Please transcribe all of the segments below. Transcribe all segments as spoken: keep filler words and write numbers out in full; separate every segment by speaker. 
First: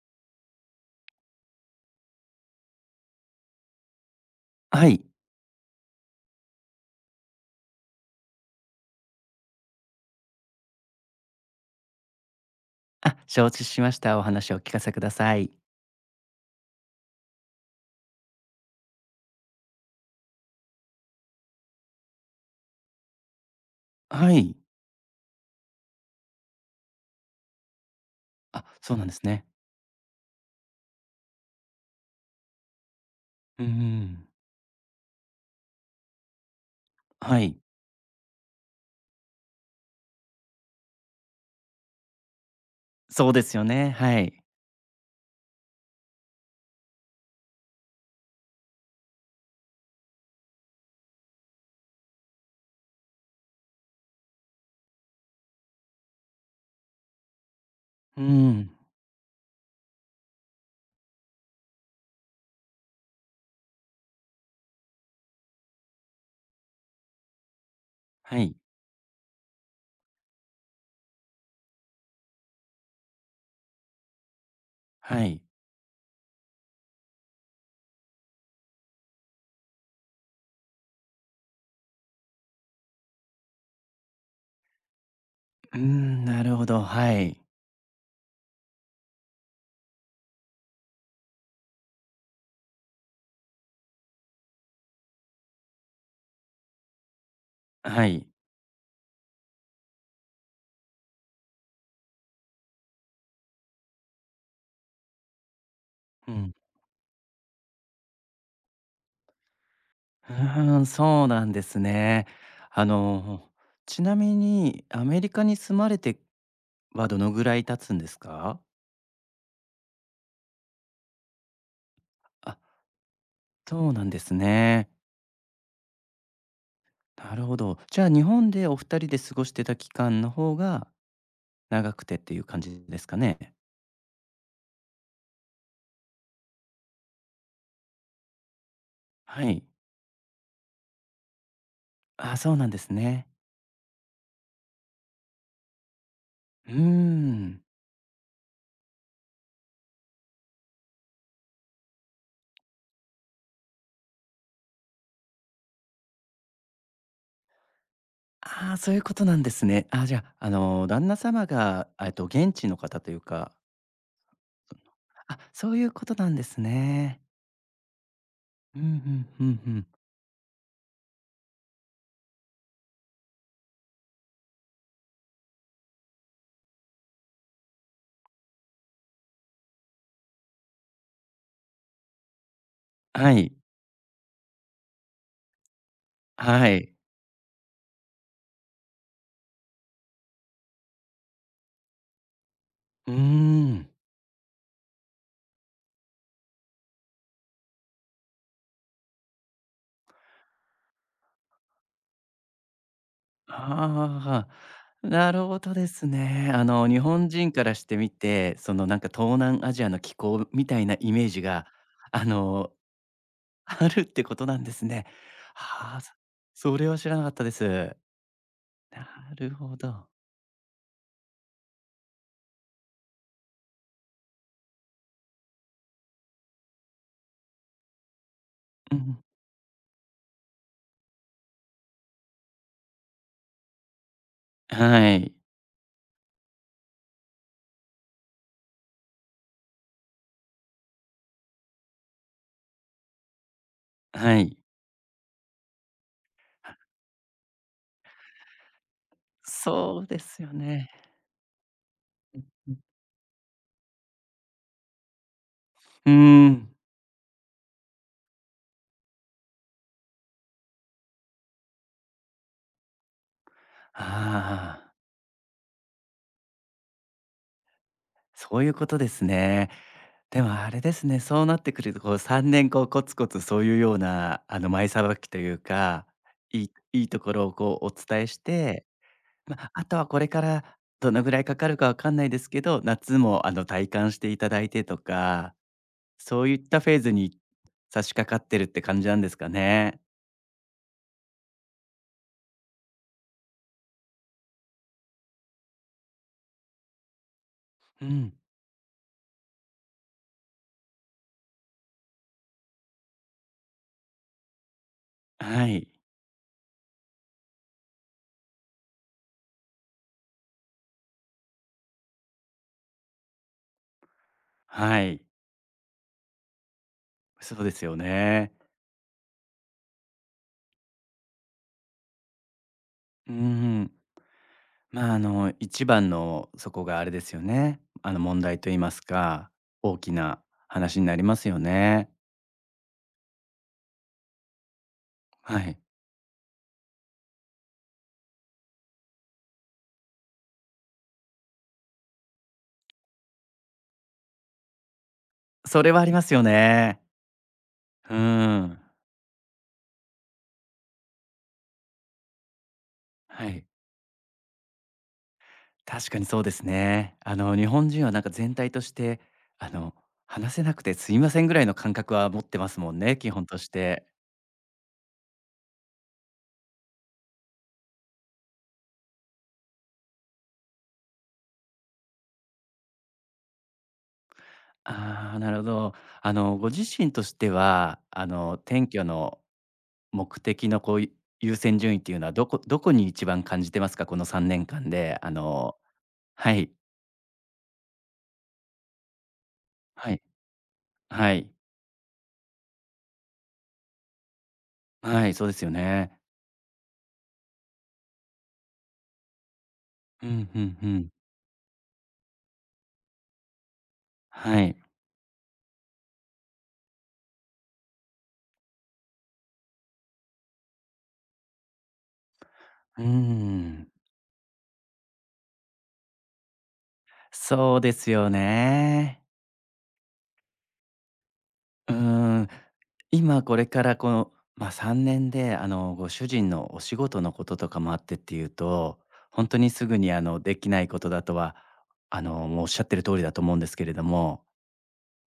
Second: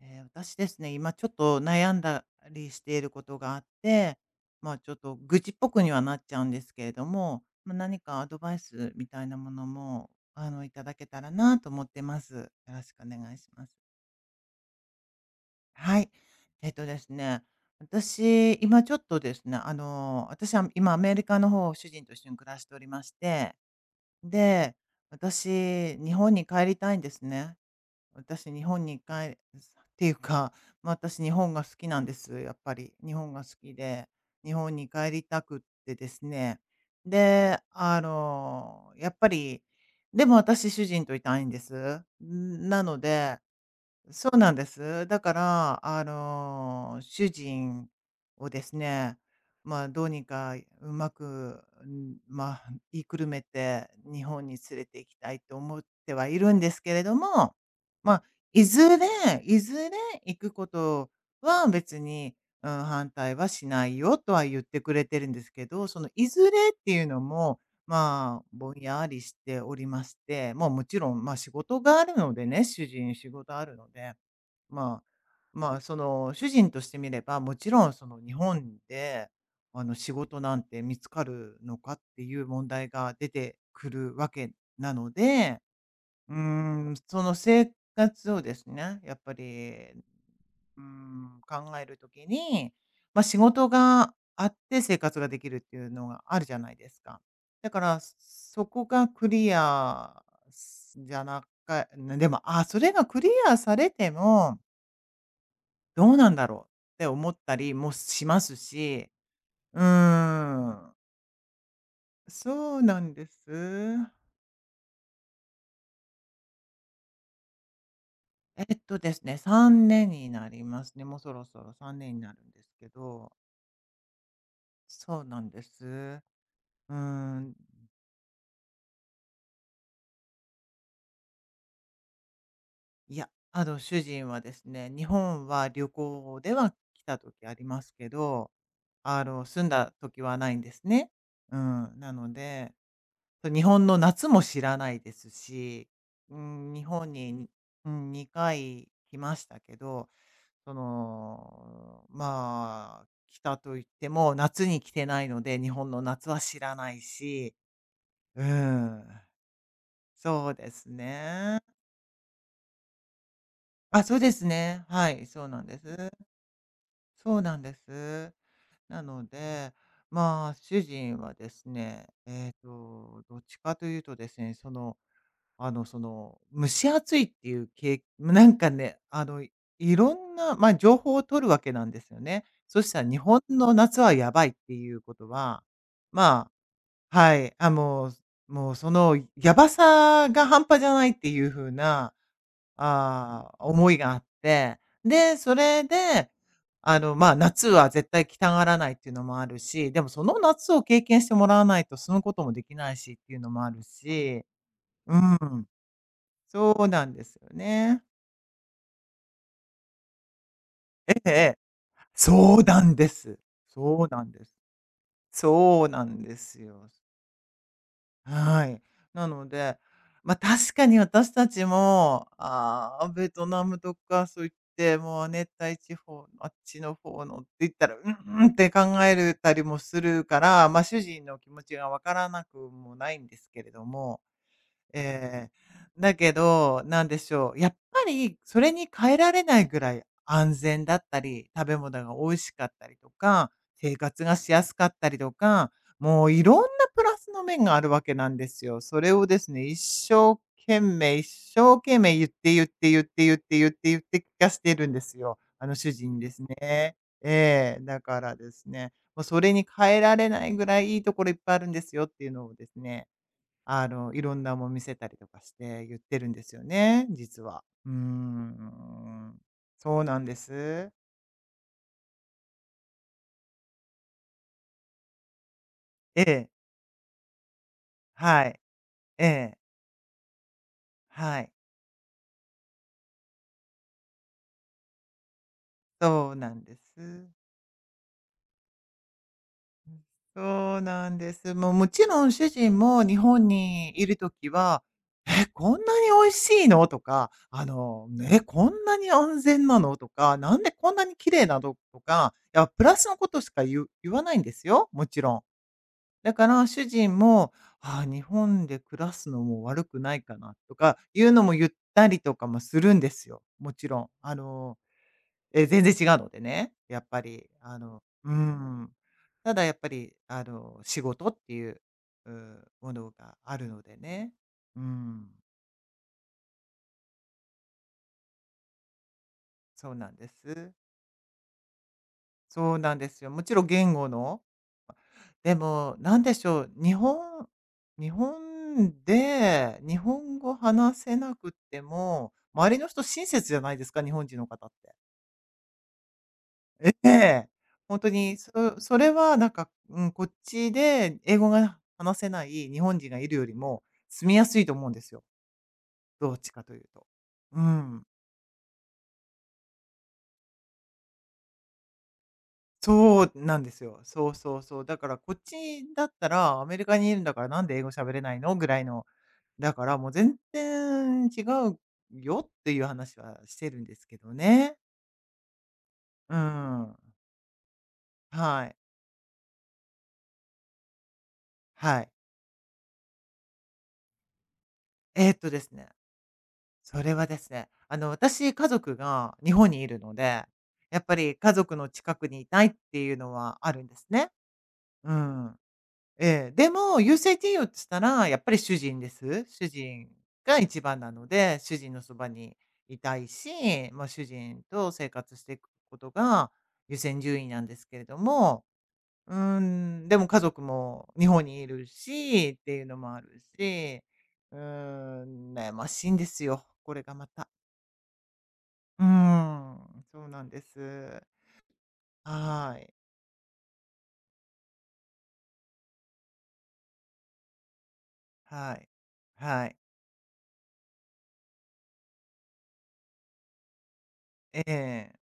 Speaker 1: ええ、私ですね、今ちょっと悩んだりしていることがあって、まあ、
Speaker 2: は
Speaker 1: ちょっ
Speaker 2: い。
Speaker 1: と愚痴っぽくにはなっちゃうんですけれども、まあ、何かアドバイスみたいなものも、あの、いただけたらなと思ってます。よろしくお
Speaker 2: あ、
Speaker 1: 願い
Speaker 2: 承
Speaker 1: し
Speaker 2: 知
Speaker 1: ま
Speaker 2: し
Speaker 1: す。
Speaker 2: ました。お話をお聞かせください。
Speaker 1: はい。えっとですね、私、今ちょっとですね、あの、私は今アメリカの方、主人と一緒に暮らしておりまして、
Speaker 2: はい。
Speaker 1: で、私、日本に帰りたいんですね。私、
Speaker 2: あ、
Speaker 1: 日本
Speaker 2: そう
Speaker 1: に
Speaker 2: な
Speaker 1: 帰
Speaker 2: んです
Speaker 1: 回っ
Speaker 2: ね。
Speaker 1: ていうか、まあ、私日本が好きなんです、やっぱり。日本が好
Speaker 2: うんう
Speaker 1: きで、
Speaker 2: ん。
Speaker 1: 日本に帰りたくってですね。
Speaker 2: はい。
Speaker 1: で、あの、やっぱり、でも私主人といたいんです。ん、なの
Speaker 2: そう
Speaker 1: で
Speaker 2: ですよね。は
Speaker 1: そう
Speaker 2: い。
Speaker 1: なんです。だから、あの、主人をですね、まあ、どうにかうまく、ん、まあ、言いくるめて日本に連れて行きたいと思ってはいるんですけれども、ま
Speaker 2: う
Speaker 1: あ、い
Speaker 2: ん。
Speaker 1: ずれいずれ行くことは別に、うん、反対はしないよとは言ってくれてるんですけど、そのいずれっていうのも、
Speaker 2: は
Speaker 1: まあ、
Speaker 2: い。
Speaker 1: ぼんやりしておりまして、まあ、もちろん、まあ、仕事があるのでね、主人仕事あるので、まあ、
Speaker 2: はい。
Speaker 1: まあ、その、主人としてみれば、もちろん、その、日本で、あの、仕事なんて見つかるのかっていう問題が出てくるわけなので、
Speaker 2: うん、
Speaker 1: うー
Speaker 2: なるほど。
Speaker 1: ん、
Speaker 2: は
Speaker 1: その
Speaker 2: い。
Speaker 1: 生活をですね、やっぱりうーん、考える時に、まあ、仕事があって生活ができるっていうのがあるじゃないですか。だから、
Speaker 2: はい。
Speaker 1: そこがクリアすじゃなかでも、あ、それがクリアされても、どうな
Speaker 2: う
Speaker 1: んだ
Speaker 2: ん。
Speaker 1: ろうって思ったりもしますし、うー
Speaker 2: うーん、
Speaker 1: ん、
Speaker 2: そうなんですね。
Speaker 1: そう
Speaker 2: あ
Speaker 1: なんです。
Speaker 2: の、ちなみにアメリカに住まれてはどのぐらい経つんですか？
Speaker 1: えっとですね、さんねんになりますね。もうそろそろさんねんになるん
Speaker 2: あ、
Speaker 1: ですけど、
Speaker 2: そうなんですね。
Speaker 1: そうなんです。うー
Speaker 2: なる
Speaker 1: ん。
Speaker 2: ほど。じゃあ、日本でお二人で過ごしてた期間の方が長くてっていう感じです
Speaker 1: い
Speaker 2: か
Speaker 1: や、
Speaker 2: ね？
Speaker 1: あの、主人はですね、日本は旅行では来た時ありますけど、あ
Speaker 2: は
Speaker 1: の、
Speaker 2: い。
Speaker 1: 住んだ時はないんですね。うん。なの
Speaker 2: あ、そうなん
Speaker 1: で、
Speaker 2: ですね。
Speaker 1: 日本の夏も知らないですし、う
Speaker 2: う
Speaker 1: ん、
Speaker 2: ー
Speaker 1: 日本に、
Speaker 2: ん。
Speaker 1: うん、にかい来ましたけど、その、まあ、来たと言っても、夏に来てないので、日本の夏は知らないし、う
Speaker 2: ああ、そういう
Speaker 1: ん。
Speaker 2: ことなんですね。あ、じゃあ、あ
Speaker 1: そうです
Speaker 2: の、旦那様
Speaker 1: ね。
Speaker 2: が、えっと、現地の方というか、
Speaker 1: あ、そうです
Speaker 2: その、
Speaker 1: ね。はい、
Speaker 2: あ、
Speaker 1: そうなん
Speaker 2: そう
Speaker 1: で
Speaker 2: い
Speaker 1: す。
Speaker 2: うことなんですね。
Speaker 1: そうなんです。
Speaker 2: うんう
Speaker 1: な
Speaker 2: ん
Speaker 1: の
Speaker 2: うんう
Speaker 1: で、
Speaker 2: ん。
Speaker 1: まあ、主人はですね、えっと、どっちかというとですね、その、あの、その、蒸し暑いっていうけ、 なんかね、あの、いいろんな、まあ、情報を取るわけなんですよね。そしたら日
Speaker 2: は
Speaker 1: 本
Speaker 2: い。
Speaker 1: の夏はやばいっていうことは、ま
Speaker 2: はい。
Speaker 1: あ、はい、あ、もうもうそのやばさが半端じゃないっていう風な、
Speaker 2: うー
Speaker 1: ああ、
Speaker 2: ん。
Speaker 1: 思いがあって、で、それで、あの、まあ、夏は絶対着たがらないっていうのもあるし、でもその夏を経験してもらわないとそのこともできないしっていうのもあるし、
Speaker 2: ああ、
Speaker 1: う
Speaker 2: な
Speaker 1: ん、
Speaker 2: るほどですね。あ
Speaker 1: そう
Speaker 2: の、日
Speaker 1: なんで
Speaker 2: 本
Speaker 1: すよ
Speaker 2: 人からして
Speaker 1: ね。
Speaker 2: みて、その、なんか、東南アジアの気候みたいなイ
Speaker 1: え
Speaker 2: メージ
Speaker 1: え、
Speaker 2: が、あ
Speaker 1: そう
Speaker 2: の、
Speaker 1: なんです。
Speaker 2: ある
Speaker 1: そ
Speaker 2: っ
Speaker 1: うな
Speaker 2: て
Speaker 1: ん
Speaker 2: こ
Speaker 1: で
Speaker 2: と
Speaker 1: す。
Speaker 2: なんですね。
Speaker 1: そう
Speaker 2: はあ、
Speaker 1: な
Speaker 2: そ
Speaker 1: んです
Speaker 2: それ
Speaker 1: よ。
Speaker 2: は知らなかったです。
Speaker 1: はい。
Speaker 2: な
Speaker 1: なの
Speaker 2: るほ
Speaker 1: で、
Speaker 2: ど。
Speaker 1: ま、確かに私たちも、あーベトナムとかそういって、もう熱帯地方のあっちの方のって言ったら、うんうんって考
Speaker 2: う
Speaker 1: え
Speaker 2: ん。
Speaker 1: るたりもするから、ま、主人の気持ちがわからなくもないんですけれども、
Speaker 2: はい。
Speaker 1: ええ。だけど、なんでしょう、やっぱりそれに変えられないぐらい安全だったり、食べ物が美味しかったりとか、生活が
Speaker 2: は
Speaker 1: し
Speaker 2: い。
Speaker 1: やすかったりとか、もういろんなプラスの面があるわけなんですよ。それをですね、一
Speaker 2: そうで
Speaker 1: 生
Speaker 2: すよ
Speaker 1: 懸
Speaker 2: ね。
Speaker 1: 命、一生懸命言って言っ
Speaker 2: うん。
Speaker 1: て言って言って言って言って聞かせてるんですよ。あの主
Speaker 2: うー
Speaker 1: 人にです
Speaker 2: ん。
Speaker 1: ね。ええ、だからですね、もうそれに変えられないぐらいいいところいっぱいあるんですよっていうのをですね、あの、いろんなもん
Speaker 2: あ
Speaker 1: 見
Speaker 2: あ、
Speaker 1: せたりとかして言ってるんですよね、実は。うー
Speaker 2: そういうことです
Speaker 1: ん。
Speaker 2: ね。
Speaker 1: そうなんで
Speaker 2: でもあれ
Speaker 1: す。
Speaker 2: ですね、そうなってくるとこうさんねんこうコツコツそういうようなあの前さばきというか、
Speaker 1: ええ、
Speaker 2: いいいいところをこうお伝えし
Speaker 1: はい。
Speaker 2: て、
Speaker 1: え
Speaker 2: ま
Speaker 1: え、
Speaker 2: あ、あとはこれからどのぐら
Speaker 1: は
Speaker 2: い
Speaker 1: い。
Speaker 2: かかるかわかんないですけど、夏もあの体感していただいてとか、
Speaker 1: そう
Speaker 2: そう
Speaker 1: な
Speaker 2: いっ
Speaker 1: んで
Speaker 2: たフ
Speaker 1: す。
Speaker 2: ェー
Speaker 1: う
Speaker 2: ズに差し掛かってるって感じなんですか
Speaker 1: ん、
Speaker 2: ね。
Speaker 1: そうなんです。もうもちろん主人も日本にいるときは、「え、こんなに美味しいの？」とか、あ
Speaker 2: う
Speaker 1: の、
Speaker 2: ん。
Speaker 1: 「え、こんなに安全なの？」とか、「なんでこんなに綺麗なの？」とか、いや、プラスのことしか言う言わないんですよ、もちろん。
Speaker 2: はい。
Speaker 1: だから主人も、あー日本で暮らすのも悪くないかなとかいうのも言ったりとかもするんですよ。もちろん。あの、
Speaker 2: はい。
Speaker 1: え、全然違うのでね、やっぱり、
Speaker 2: そうで
Speaker 1: あ
Speaker 2: すよ
Speaker 1: のう
Speaker 2: ね。
Speaker 1: ん。ただやっぱり、あの、仕事っていう、うんもの
Speaker 2: うー
Speaker 1: があるの
Speaker 2: ん。
Speaker 1: でね。う
Speaker 2: まあ、あ
Speaker 1: ん、
Speaker 2: の、一番のそこがあれですよね。あの、問題と言いますか、
Speaker 1: そう
Speaker 2: 大
Speaker 1: な
Speaker 2: き
Speaker 1: んで
Speaker 2: な
Speaker 1: す。
Speaker 2: 話になりますよね。
Speaker 1: そうなんですよ。もちろん言語の、で
Speaker 2: はい。
Speaker 1: も、なんでしょう、日本日本で、日本語話せなくても、周りの人親切じゃないですか、日本人の方って。
Speaker 2: それはありますよ
Speaker 1: え
Speaker 2: ね。
Speaker 1: え。本当
Speaker 2: うー
Speaker 1: に、
Speaker 2: ん。
Speaker 1: そそれはなんか、うん、こっちで英語が話せない日本人がいるよ
Speaker 2: は
Speaker 1: り
Speaker 2: い。
Speaker 1: も、住みやすいと思うんですよ、
Speaker 2: 確かに
Speaker 1: どっ
Speaker 2: そうで
Speaker 1: ちか
Speaker 2: す
Speaker 1: というと。
Speaker 2: ね。あの、
Speaker 1: う
Speaker 2: 日本人
Speaker 1: ん。
Speaker 2: はなんか全体として、あの、話せなくてすいませんぐらいの感覚は持ってますもんね、
Speaker 1: そ
Speaker 2: 基
Speaker 1: う
Speaker 2: 本と
Speaker 1: なん
Speaker 2: し
Speaker 1: ですよ。
Speaker 2: て。
Speaker 1: そうそうそう。だからこっちだったら、アメリカにいるんだからなんで英語喋れないのぐらいの、だからもう全然違うよっていう話はしてるんですけどね。
Speaker 2: ああ、なるほど。あ
Speaker 1: う
Speaker 2: の、ご自
Speaker 1: ん。
Speaker 2: 身としては、あの、
Speaker 1: はい。
Speaker 2: 転居の目的のこう、優先順位
Speaker 1: は
Speaker 2: っ
Speaker 1: い。
Speaker 2: ていうのは、どこどこに一番感じてますか？このさんねんかんで、あ
Speaker 1: えーっとです
Speaker 2: の、
Speaker 1: ね。
Speaker 2: はい。
Speaker 1: それはですね、あの、私、家族が日本にいる
Speaker 2: は
Speaker 1: の
Speaker 2: い。
Speaker 1: で、やっぱ
Speaker 2: は
Speaker 1: り
Speaker 2: い。
Speaker 1: 家族の近くにいたいっていうのはあるんですね。う
Speaker 2: はい、そうで
Speaker 1: ん。
Speaker 2: すよね。
Speaker 1: ええ、でも優先順位をつったら、やっぱり主人です。主人
Speaker 2: うん、う
Speaker 1: が
Speaker 2: ん
Speaker 1: 一
Speaker 2: う
Speaker 1: 番
Speaker 2: ん。
Speaker 1: なので、主人のそばにいたいし、まあ、主人
Speaker 2: はい。
Speaker 1: と生活していくことが優先順位なんですけれども、うーん、でも家族も日本にいるしっていうの
Speaker 2: う
Speaker 1: もある
Speaker 2: ん。
Speaker 1: し、うーん、悩ましいんですよ、これがまた。
Speaker 2: そうですよ
Speaker 1: うー
Speaker 2: ね。
Speaker 1: ん、そうなんです。
Speaker 2: うん。
Speaker 1: はい、
Speaker 2: 今これからこの、まあ、さんねんで、あの、ご主人のお仕事のこととかもあってっていう
Speaker 1: はい、
Speaker 2: と、本当
Speaker 1: は
Speaker 2: に
Speaker 1: い、
Speaker 2: すぐに、あの、できないことだとは、あの、もうおっしゃってる通りだと思うんですけれども、
Speaker 1: ええ、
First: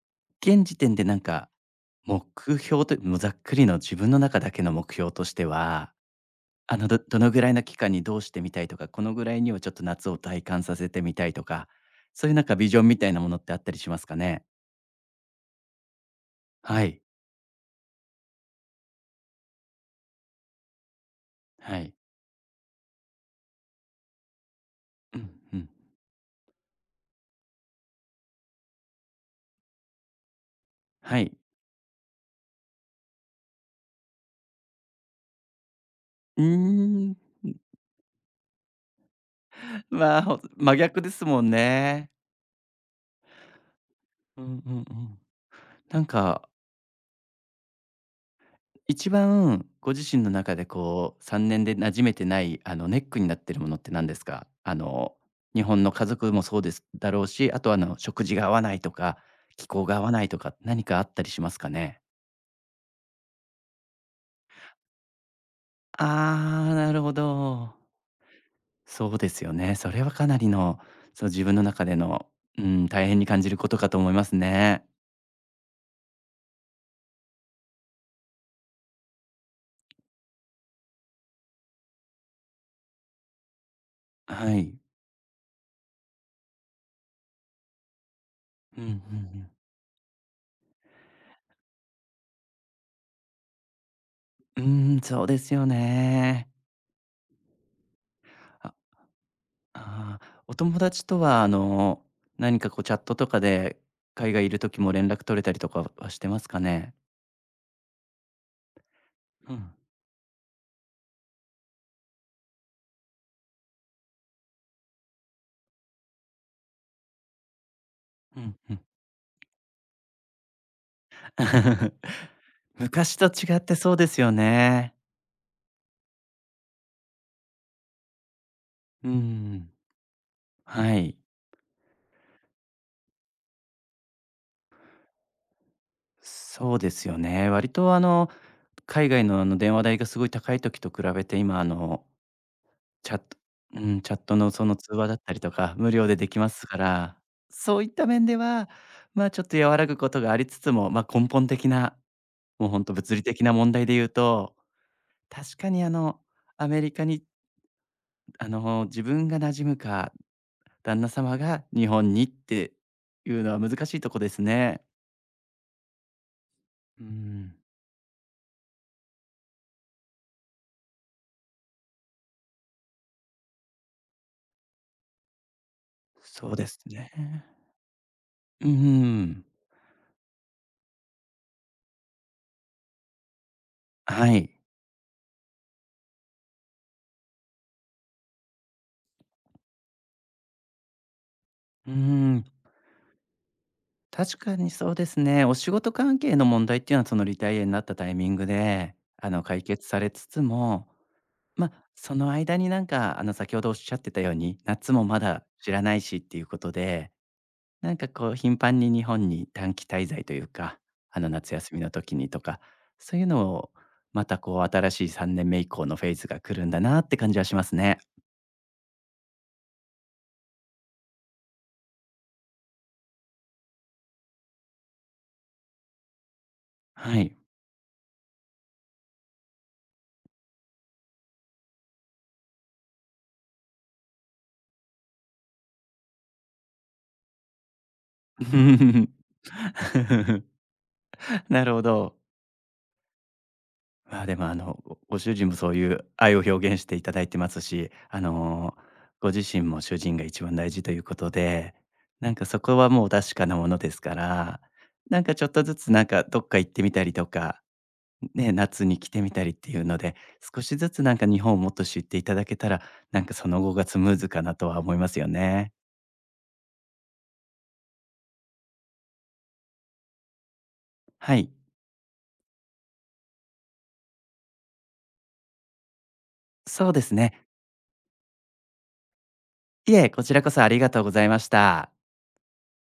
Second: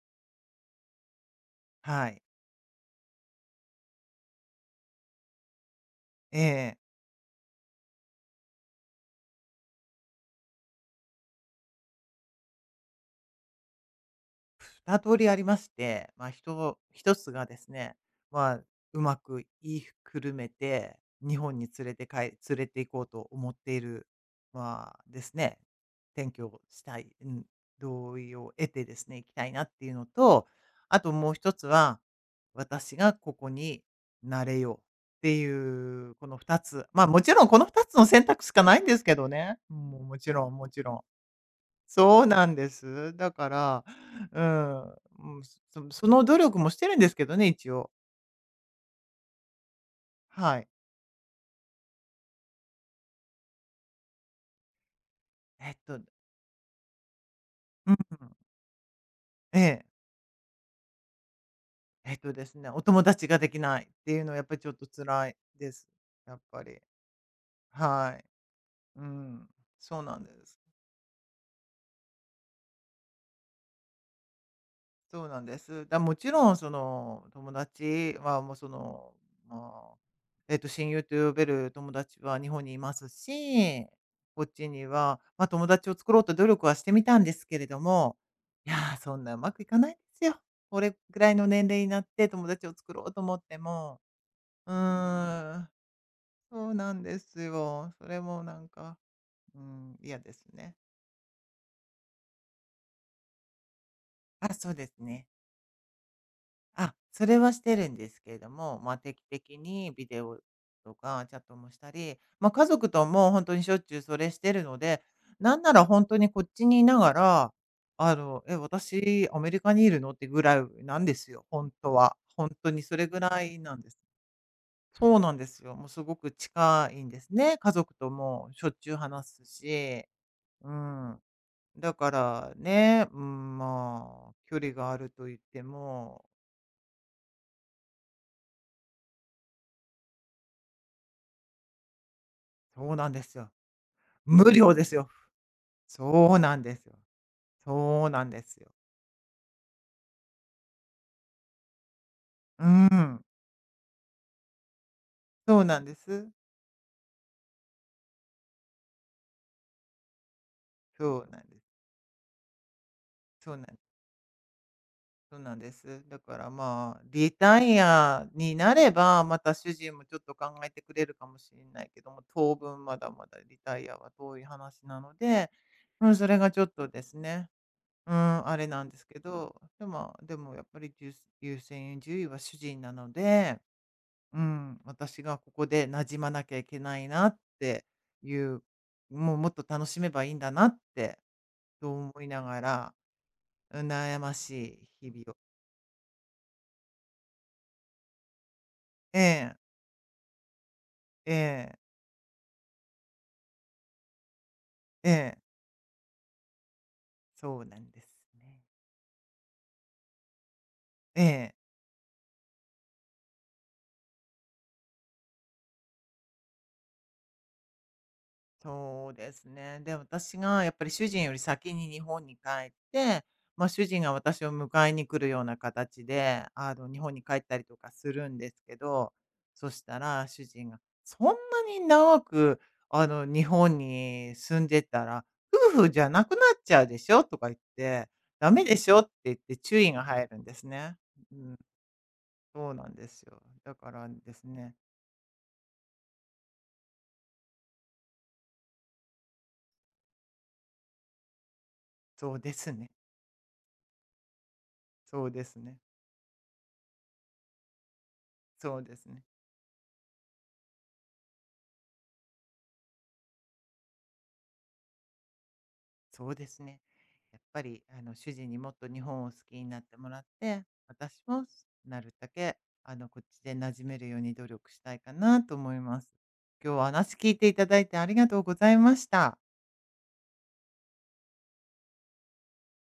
Speaker 2: 現時点でなんか
Speaker 1: はい、
Speaker 2: 目標ともうざっくりの自分の中だけの目標としては、
Speaker 1: え
Speaker 2: あ
Speaker 1: え。
Speaker 2: の、どどのぐらいの期間にどうしてみたいとか、このぐらいにはちょっと夏を体感させてみたいとか、そういうなんかビジョンみたいなものってあったりしますかね？
Speaker 1: 二通りありまして、まあ、ひ
Speaker 2: はい、
Speaker 1: 一つがですね、まあ、うまく言いくるめて、日本に
Speaker 2: は
Speaker 1: 連
Speaker 2: い。
Speaker 1: れてか連れて行こうと思っている、まあ、
Speaker 2: う
Speaker 1: で
Speaker 2: ん
Speaker 1: す
Speaker 2: う
Speaker 1: ね、
Speaker 2: ん。
Speaker 1: 転居をしたい、うん、同意を得てですね、行きたいなっていうのと、あと
Speaker 2: は
Speaker 1: も
Speaker 2: い。
Speaker 1: う一つは、私がここになれようっていうこの
Speaker 2: うー
Speaker 1: 二つ。まあ、
Speaker 2: ん、
Speaker 1: もちろんこの二つの選択しかないんですけどね。もう
Speaker 2: ま
Speaker 1: も
Speaker 2: あ、
Speaker 1: ち
Speaker 2: ほん
Speaker 1: ろん、も
Speaker 2: 真
Speaker 1: ちろん。
Speaker 2: 逆ですもんね。
Speaker 1: そうなんです。だから、う
Speaker 2: うんうんう
Speaker 1: ん、
Speaker 2: ん。
Speaker 1: うん、そ
Speaker 2: なん
Speaker 1: その努
Speaker 2: か
Speaker 1: 力もしてるんですけどね、一応。
Speaker 2: 一番ご自身の中
Speaker 1: は
Speaker 2: で
Speaker 1: い。
Speaker 2: こうさんねんで馴染めてない、あの、ネックになってるものって何ですか？あの、日
Speaker 1: えっ
Speaker 2: 本の
Speaker 1: と、
Speaker 2: 家族もそうですだろうし、あとあ
Speaker 1: う
Speaker 2: の、食
Speaker 1: ん、
Speaker 2: 事が合わないとか、
Speaker 1: え
Speaker 2: 気候
Speaker 1: え。
Speaker 2: が合わないとか、何かあったりしますかね？
Speaker 1: えっとですね、お友達ができないっていうのはやっぱりちょっと辛いです。やっぱ
Speaker 2: ああ、
Speaker 1: り。
Speaker 2: なるほど。
Speaker 1: はい。う
Speaker 2: そうです
Speaker 1: ん。
Speaker 2: よね。そ
Speaker 1: そ
Speaker 2: れ
Speaker 1: う
Speaker 2: は
Speaker 1: なん
Speaker 2: か
Speaker 1: で
Speaker 2: なり
Speaker 1: す。
Speaker 2: の、そう自分の中での、うん、大変に感じることかと思いますね。
Speaker 1: そうなんです。だ、もちろんその友達は、もうその、まあ、えっと、親友と呼べる友達は日本にいますし、こっ
Speaker 2: は
Speaker 1: ち
Speaker 2: い。
Speaker 1: には、まあ、友達を作ろうと努力はしてみたんですけれども、いや
Speaker 2: うん、うんう
Speaker 1: ー、そんなう
Speaker 2: ん。
Speaker 1: まくいかないですよ。これぐらいの年齢になって友達を作ろうと思っても、
Speaker 2: う
Speaker 1: う
Speaker 2: ん、そうです
Speaker 1: ー
Speaker 2: よ
Speaker 1: ん、
Speaker 2: ね。
Speaker 1: そうなんですよ。それもなんか、うん、
Speaker 2: あ
Speaker 1: 嫌で
Speaker 2: あ、
Speaker 1: す
Speaker 2: お
Speaker 1: ね。
Speaker 2: 友達とは、あの、何かこうチャットとかで、海外い
Speaker 1: あ、
Speaker 2: る
Speaker 1: そう
Speaker 2: 時
Speaker 1: で
Speaker 2: も
Speaker 1: す
Speaker 2: 連絡
Speaker 1: ね。
Speaker 2: 取れたりとかはしてますかね？
Speaker 1: あ、それはしてるんですけれども、まあ、定期
Speaker 2: う
Speaker 1: 的
Speaker 2: ん、
Speaker 1: にビデオとかチャットもしたり、まあ、家族とも本当にしょっちゅうそれしてるので、なんなら本当にこっちにいながら、あ
Speaker 2: う
Speaker 1: の、
Speaker 2: ん、
Speaker 1: 「え、
Speaker 2: うん。
Speaker 1: 私アメリカにいるの？」ってぐらいなんですよ、本当は。本当にそれ
Speaker 2: 昔
Speaker 1: ぐ
Speaker 2: と
Speaker 1: ら
Speaker 2: 違
Speaker 1: い
Speaker 2: って
Speaker 1: なんで
Speaker 2: そう
Speaker 1: す。
Speaker 2: ですよね。
Speaker 1: そうなんですよ。もうすごく近いんですね。家族ともしょっちゅう
Speaker 2: う
Speaker 1: 話す
Speaker 2: ん、
Speaker 1: し、う
Speaker 2: はい。
Speaker 1: ん。だからね、うん、まあ、距離があると言っても
Speaker 2: そうですよね。割とあの、海外のあの電話代がすごい高い時と比べて、今あの、
Speaker 1: そうなん
Speaker 2: チャッ
Speaker 1: です
Speaker 2: ト
Speaker 1: よ。
Speaker 2: うん、チャットの
Speaker 1: 無
Speaker 2: そ
Speaker 1: 料
Speaker 2: の
Speaker 1: で
Speaker 2: 通
Speaker 1: す
Speaker 2: 話
Speaker 1: よ。
Speaker 2: だったりとか、無料でで
Speaker 1: そ
Speaker 2: き
Speaker 1: う
Speaker 2: ま
Speaker 1: なん
Speaker 2: す
Speaker 1: で
Speaker 2: か
Speaker 1: すよ。
Speaker 2: ら、そういった
Speaker 1: そうな
Speaker 2: 面
Speaker 1: ん
Speaker 2: で
Speaker 1: ですよ。
Speaker 2: は、まあ、ちょっと和らぐことがありつつも、ま、根本的な
Speaker 1: う
Speaker 2: もうほんと物理
Speaker 1: ん、
Speaker 2: 的な問題で言うと、確
Speaker 1: そう
Speaker 2: か
Speaker 1: な
Speaker 2: に
Speaker 1: ん
Speaker 2: あ
Speaker 1: で
Speaker 2: の、
Speaker 1: す。
Speaker 2: アメリカにあの、自分が馴染むか、旦那
Speaker 1: そう
Speaker 2: 様
Speaker 1: なんで
Speaker 2: が
Speaker 1: す。
Speaker 2: 日本にっていうの
Speaker 1: そう
Speaker 2: は
Speaker 1: なん
Speaker 2: 難しいとこですね。
Speaker 1: そうなんです。だからまあ、
Speaker 2: うー
Speaker 1: リ
Speaker 2: ん、
Speaker 1: タイアになれば、また主人もちょっと考えてくれるかもしれないけども、当分まだまだリタイアは遠い話なので、うん、それ
Speaker 2: そ
Speaker 1: が
Speaker 2: う
Speaker 1: ちょ
Speaker 2: で
Speaker 1: っ
Speaker 2: す
Speaker 1: とです
Speaker 2: ね。
Speaker 1: ね、うん、あれ
Speaker 2: う
Speaker 1: なんですけ
Speaker 2: ん、
Speaker 1: ど、でもでもやっぱり優優先順位は主人なので、
Speaker 2: は
Speaker 1: う
Speaker 2: い。
Speaker 1: ん、私がここで馴染まなきゃいけないなっていう、もうもっと楽しめばいいんだなって、
Speaker 2: う
Speaker 1: と
Speaker 2: ー
Speaker 1: 思いな
Speaker 2: ん、
Speaker 1: がら、うん悩ま
Speaker 2: 確かに
Speaker 1: し
Speaker 2: そうで
Speaker 1: い日
Speaker 2: す
Speaker 1: 々を。
Speaker 2: ね。お仕事関係の問題っていうのはそのリタイアになったタイミングで、
Speaker 1: え
Speaker 2: あの、
Speaker 1: え、
Speaker 2: 解決されつつも、
Speaker 1: え
Speaker 2: ま、
Speaker 1: え、
Speaker 2: その間になんかあの、先ほどおっしゃってたように、夏も
Speaker 1: え
Speaker 2: ま
Speaker 1: え、
Speaker 2: だ知らないしっていうことで
Speaker 1: そうなん
Speaker 2: なん
Speaker 1: で
Speaker 2: か
Speaker 1: す
Speaker 2: こう頻
Speaker 1: ね。
Speaker 2: 繁に日本に短期滞在というか、あ
Speaker 1: え
Speaker 2: の夏
Speaker 1: え。
Speaker 2: 休みの時にとか、そういうのをまたこう新しいさんねんめ以降のフェーズが来るんだなって感じはしますね。
Speaker 1: そうですね。で、私がやっぱり主人より先に日本に帰って、まあ、主人が私を迎えに来るような形で、あの、日本
Speaker 2: は
Speaker 1: に帰
Speaker 2: い。
Speaker 1: ったりとかするんですけど、そしたら主人が、そんなに長く、あの、日本に住んでたら、夫婦じゃなくなっちゃうでしょとか言って、ダメでしょって言って注意が入るん ですね。うん、
Speaker 2: なるほど。
Speaker 1: そうなんですよ。だから
Speaker 2: まあ
Speaker 1: で
Speaker 2: で
Speaker 1: す
Speaker 2: もあ
Speaker 1: ね、
Speaker 2: の、ごご主人もそういう愛を表現していただいてますし、あの、ご自身も主人が一番大事ということで、な
Speaker 1: そ
Speaker 2: ん
Speaker 1: う
Speaker 2: か
Speaker 1: で
Speaker 2: そ
Speaker 1: す
Speaker 2: こは
Speaker 1: ね。
Speaker 2: もう確かなものですから、なん
Speaker 1: そう
Speaker 2: かち
Speaker 1: で
Speaker 2: ょっ
Speaker 1: す
Speaker 2: とず
Speaker 1: ね。
Speaker 2: つなんかどっか行ってみたりとか、ね、
Speaker 1: そう
Speaker 2: 夏
Speaker 1: で
Speaker 2: に
Speaker 1: す
Speaker 2: 来て
Speaker 1: ね。
Speaker 2: みたりっていうので、少しずつなんか日本をもっと知っていただけたら、なんかその後がスムーズかなとは思いますよね。
Speaker 1: そうですね。やっぱり、あの、主人にもっと日本を好きになってもらって、私
Speaker 2: は
Speaker 1: も
Speaker 2: い、
Speaker 1: なるだけ、あの、こっちで馴染めるように努力したいかなと思います。今日はお
Speaker 2: そうです
Speaker 1: 話聞
Speaker 2: ね。
Speaker 1: いていただいてありがとうございました。
Speaker 2: いえ、こちらこそありがとうございました。